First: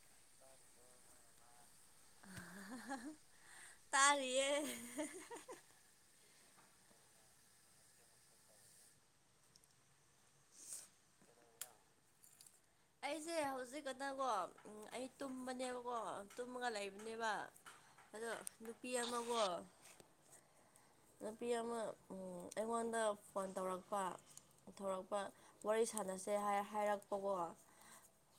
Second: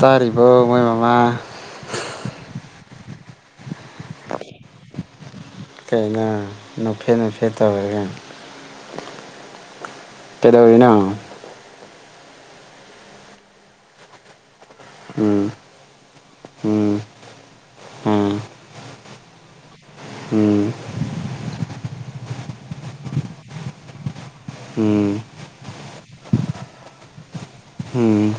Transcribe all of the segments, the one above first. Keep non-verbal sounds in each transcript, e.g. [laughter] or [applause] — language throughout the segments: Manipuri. ꯇꯥꯔꯤꯕꯣ ꯃꯣꯏ ꯃꯃꯥ ꯇꯥꯔꯤꯌꯦ ꯀꯩꯅꯣ ꯅꯣꯛꯐꯦꯠ ꯅꯣꯛꯐꯦꯠ ꯇꯧꯔꯒ ꯀꯩꯗꯧꯔꯤꯅꯣ ꯑꯩꯁꯦ ꯍꯧꯖꯤꯛ ꯈꯛꯇꯀꯣ ꯑꯩ ꯎꯝ ꯇꯨꯝꯕꯅꯦꯕꯀꯣ ꯇꯨꯝꯃꯒ ꯎꯝ ꯂꯩꯕꯅꯦꯕ ꯑꯗꯣ ꯎꯝ ꯅꯨꯄꯤ ꯑꯃꯒꯣ ꯎꯝ ꯅꯨꯄꯤ ꯑꯃ ꯑꯩꯉꯣꯟꯗ ꯐꯣꯟ ꯇꯧꯔꯛꯄ ꯎꯝ ꯊꯣꯔꯛꯄ ꯋꯥꯔꯤ ꯁꯥꯟꯅꯁꯦ ꯍꯥꯏ ꯍꯥꯏꯔꯛꯄꯀꯣ ꯎꯝ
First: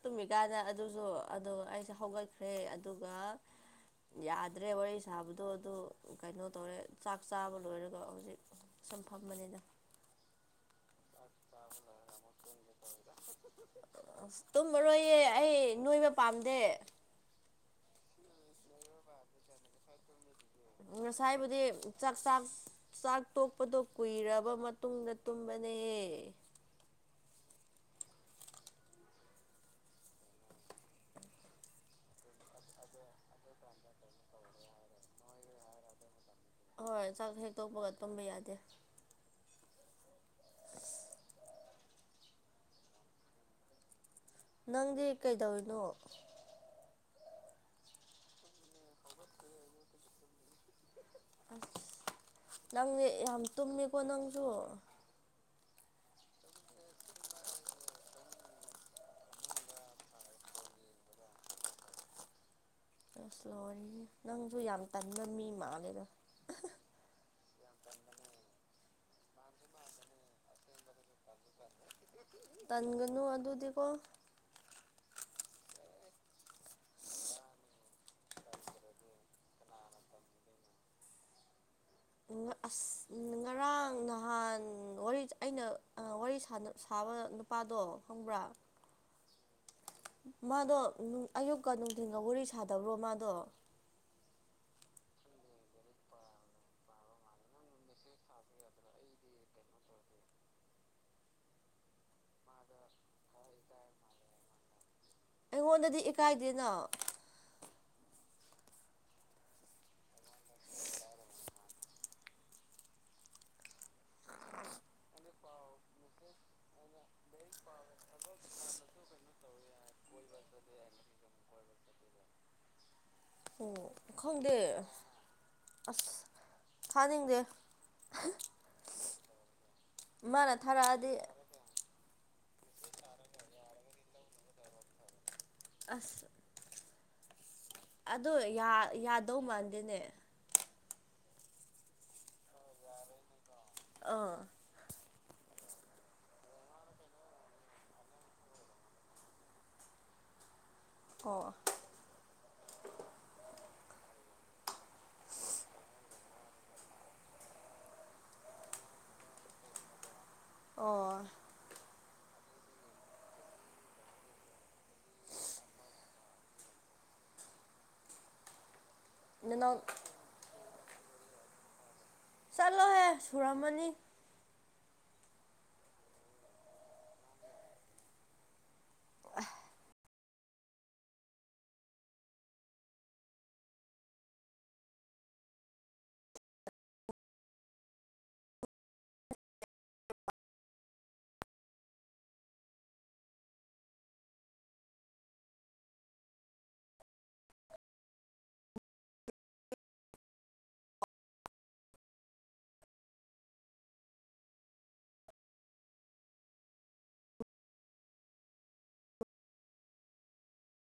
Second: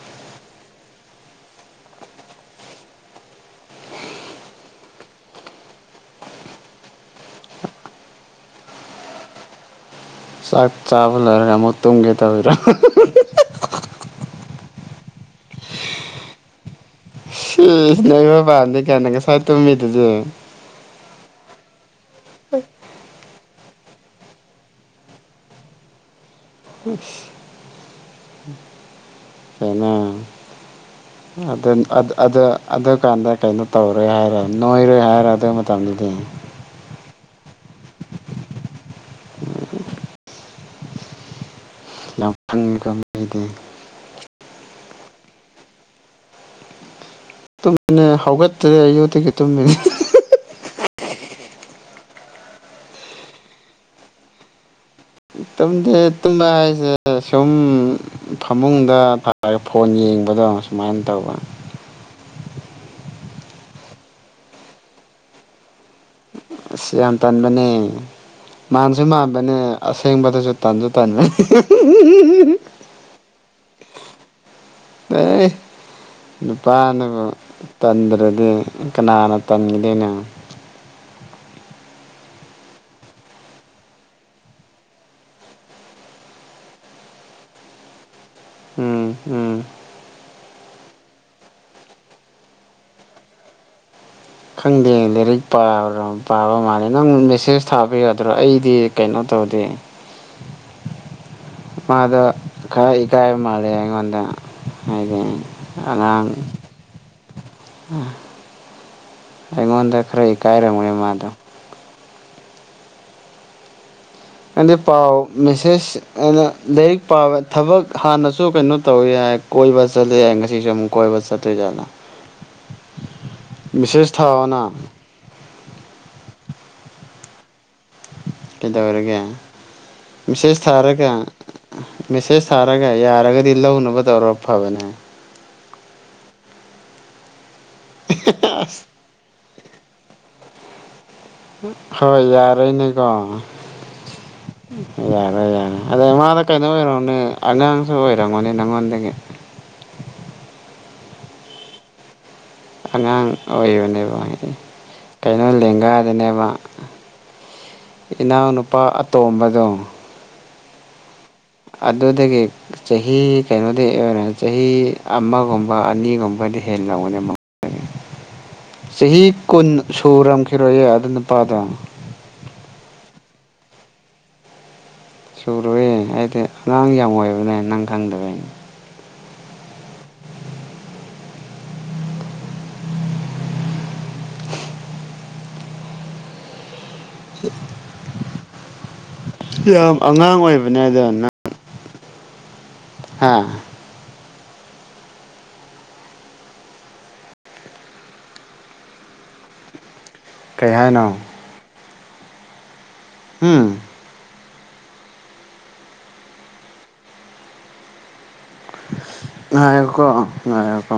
ꯇꯨꯝꯃꯤꯀꯥꯟꯗ ꯑꯗꯨꯁꯨ ꯑꯗꯣ ꯑꯩꯁꯦ ꯍꯧꯒꯠꯈ꯭ꯔꯦ ꯑꯗꯨꯒ ꯌꯥꯗ꯭ꯔꯦ ꯋꯥꯔꯤ ꯁꯥꯕꯗꯣ ꯑꯗꯨ ꯀꯩꯅꯣ ꯇꯣꯔꯦ ꯆꯥꯛ ꯆꯥꯕ ꯂꯣꯏꯔꯒ ꯍꯧꯖꯤꯛ ꯁꯨꯝ ꯐꯝꯕꯅꯤꯗ ꯆꯥꯛ ꯆꯥꯕ ꯂꯣꯏꯔꯒ ꯑꯃꯨꯛ ꯇꯨꯝꯒꯦ ꯇꯧꯔꯤꯔꯣ ꯑꯁ ꯇꯨꯝꯃꯤꯔꯣꯏꯌꯦ ꯑꯩ ꯅꯣꯏꯕ ꯄꯥꯝꯗꯦ ꯏꯁ ꯅꯣꯏꯕ ꯄꯥꯝꯗꯦ ꯀꯥꯏꯅ ꯉꯁꯥꯏ ꯇꯃꯤꯗꯨꯗꯤ ꯉꯁꯥꯏꯕꯨꯗꯤ ꯆꯥꯛ ꯆꯥꯛ ꯆꯥꯛ ꯇꯣꯛꯄꯗꯣ ꯀꯨꯏꯔꯕ ꯃꯇꯨꯡꯗ ꯇꯨꯝꯕꯅꯦ ꯏꯁ ꯀꯩꯅꯣ [unintelligible] ꯑꯗꯨꯀꯥꯟꯗ ꯀꯩꯅꯣ ꯇꯧꯔꯣꯏ ꯍꯥꯏꯔꯦ ꯅꯣꯏꯔꯣꯏ ꯍꯥꯏꯔꯣ ꯑꯗꯨ ꯃꯇꯝꯗꯨꯗꯤ ꯍꯣꯏ ꯆꯥꯛ ꯍꯦꯛ ꯇꯣꯛꯄꯒ ꯇꯨꯝꯕ ꯌꯥꯗꯦ [inaudible] ꯌꯥꯝ ꯈꯡꯉꯤꯀꯣ ꯃꯤꯗꯤ ꯅꯪꯗꯤ ꯀꯩꯗꯧꯔꯤꯅꯣ ꯇꯨꯝꯃꯤꯅꯦ ꯍꯧꯒꯠꯇ꯭ꯔꯦ ꯑꯌꯨꯛꯇꯒꯤ ꯇꯨꯝꯃꯤꯅꯤ ꯑꯁ ꯅꯪ ꯌꯥꯝ ꯇꯨꯝꯃꯦꯀꯣ ꯅꯪꯁꯨ ꯇꯨꯝꯗꯦ [unintelligible] ꯍꯥꯏꯁꯦ ꯁꯨꯝ ꯐꯃꯨꯡꯗ ꯐꯣꯟ ꯌꯦꯡꯕꯗꯣ ꯁꯨꯃꯥꯏꯅ ꯇꯧꯕ ꯑꯁ ꯂꯣꯔꯦꯍꯦ ꯅꯪꯁꯨ ꯌꯥꯝ ꯇꯟꯕ ꯃꯤ ꯃꯥꯜꯂꯦꯗ ꯑꯁ ꯌꯥꯝ ꯇꯟꯕꯅꯦ ꯃꯥꯟꯁꯨ ꯃꯥꯟꯕꯅꯦ ꯑꯁꯦꯡꯕꯗꯁꯨ ꯇꯟꯁꯨ ꯇꯟꯕ [unintelligible] ꯇꯟꯒꯅꯨ ꯑꯗꯨꯗꯤꯀꯣ ꯑꯦ ꯅꯨꯄꯥꯅꯕꯨ ꯇꯟꯗ꯭ꯔꯗꯤ ꯀꯅꯥꯅ ꯇꯟꯒꯗꯨꯏꯅꯣ ꯑꯣ ꯑꯁ ꯉꯔꯥꯡ ꯅꯍꯥꯟ ꯋꯥꯔꯤ ꯑꯩꯅ ꯋꯥꯔꯤ ꯁꯥꯅ ꯁꯥꯕ ꯅꯨ ꯄꯥꯥꯗꯣ ꯈꯪꯕ꯭ꯔꯥ ꯎꯝ ꯎꯝ ꯃꯥꯗꯣ ꯑꯌꯨꯛꯀ ꯅꯨꯡꯊꯤꯟꯒ ꯋꯥꯔꯤ ꯁꯥꯗꯕ꯭ꯔꯣ ꯃꯥꯗꯣ ꯈꯪꯗꯦ ꯂꯥꯏꯔꯤꯛ ꯄꯥꯕꯔꯣ ꯄꯥꯕ ꯃꯥꯜꯂꯦ ꯅꯪ ꯃꯦꯁꯦꯁ ꯊꯥꯕ ꯌꯥꯗ꯭ꯔꯣ ꯑꯩꯗꯤ ꯀꯩꯅꯣ ꯇꯧꯗꯦ ꯃꯥꯗꯣ ꯈꯔꯥ ꯏꯀꯥꯏꯕ ꯃꯥꯜꯂꯦ ꯑꯩꯉꯣꯟꯗ ꯍꯥꯏꯗꯤ ꯑꯩꯉꯣꯟꯗꯗꯤ ꯑꯉꯥꯡ ꯏꯀꯥꯏꯗꯦꯅ ꯑꯩꯉꯣꯟꯗ ꯈꯔꯥꯥ ꯀꯥꯏꯔꯝꯒꯅꯤ ꯃꯥꯗꯣ ꯅꯡꯗꯤ ꯄꯥꯎ ꯃꯦꯁꯦꯁ ꯑꯅ ꯂꯥꯏꯔꯤꯛ ꯄꯥꯕ ꯊꯕꯛ ꯍꯥꯟꯅꯁꯨ ꯀꯩꯅꯣ ꯇꯧꯋꯤ ꯍꯥꯏ ꯀꯣꯏꯕ ꯆꯠꯂꯦ ꯍꯥꯏ [unintelligible] ꯑꯃꯨꯛ ꯀꯣꯏꯕ ꯆꯠꯂꯤ ꯖꯥꯠꯂ ꯑꯣ ꯃꯤꯁꯦꯁ ꯊꯥꯑꯣꯅ ꯈꯪꯗꯦ ꯑꯁ ꯊꯥꯅꯤꯡꯗꯦ ꯀꯩꯗꯧꯔꯒꯦ ꯃꯥꯅ ꯃꯦꯁꯦꯖ ꯊꯥꯔꯒ ꯊꯥꯔꯛꯑꯗꯤ ꯃꯦꯁꯦꯁ ꯊꯥꯔꯒ ꯌꯥꯔꯒꯗꯤ ꯂꯧꯅꯕ ꯇꯧꯔ ꯐꯕꯅꯦ ꯑꯁ ꯑ ꯌꯥꯗꯧ ꯃꯥꯟꯗꯦꯅꯦ ꯍꯣꯏ ꯌꯥꯔꯦꯅꯦꯀꯣ ꯑꯥ ꯌꯥꯔꯦ ꯌꯥꯔꯦ ꯑꯗꯩ ꯃꯥꯅ ꯀꯩꯅꯣ ꯑꯣꯏꯔꯝꯅꯦ ꯑꯉꯥꯡꯁꯨ ꯑꯣꯏꯔꯝꯒꯅꯤ ꯅꯪꯉꯣꯟꯗꯒꯤ ꯑꯣ ꯑꯉꯥꯡ ꯑꯣꯏꯕꯅꯦꯕ ꯍꯥꯏꯗꯤ ꯀꯩꯅꯣ ꯂꯦꯡꯒꯥꯗꯅꯦꯕ ꯏꯅꯥꯎ ꯅꯨꯄꯥ ꯑꯇꯣꯝꯕꯗꯣ ꯑꯣ ꯑꯗꯨꯗꯒꯤ ꯆꯍꯤ ꯀꯩꯅꯣꯗꯤ ꯆꯍꯤ ꯑꯃꯒꯨꯝꯕ ꯑꯅꯤꯒꯨꯝꯕꯗꯤ ꯍꯦꯟꯔꯝꯒꯅꯤ ꯃꯉꯣꯟꯗꯒꯤ ꯆꯍꯤ ꯀꯨꯟ ꯅꯅꯥꯎ ꯁꯨꯨꯔꯝꯈꯤꯔꯣꯏꯌꯦ ꯑꯗꯨ ꯅꯨꯄꯥꯥꯗꯣ ꯑꯦ ꯁꯨꯔꯝꯃꯅꯤ ꯁꯨꯔꯣꯏꯌꯦ ꯍꯥꯏꯗꯤ ꯑꯉꯥꯡ ꯌꯥꯝ ꯑꯣꯏꯕꯅꯦ ꯅꯪ ꯈꯪꯗꯕꯩꯅꯦ [inaudible] ꯌꯥꯝ ꯑꯉꯥꯡ ꯑꯣꯏꯕꯅꯦ ꯑꯗ ꯅꯪ ꯍꯥ ꯀꯩ ꯍꯥꯏꯅꯣ ꯍꯨꯝ ꯉꯥꯢꯌꯨꯀꯣ ꯉꯥꯢꯌꯨꯀꯣ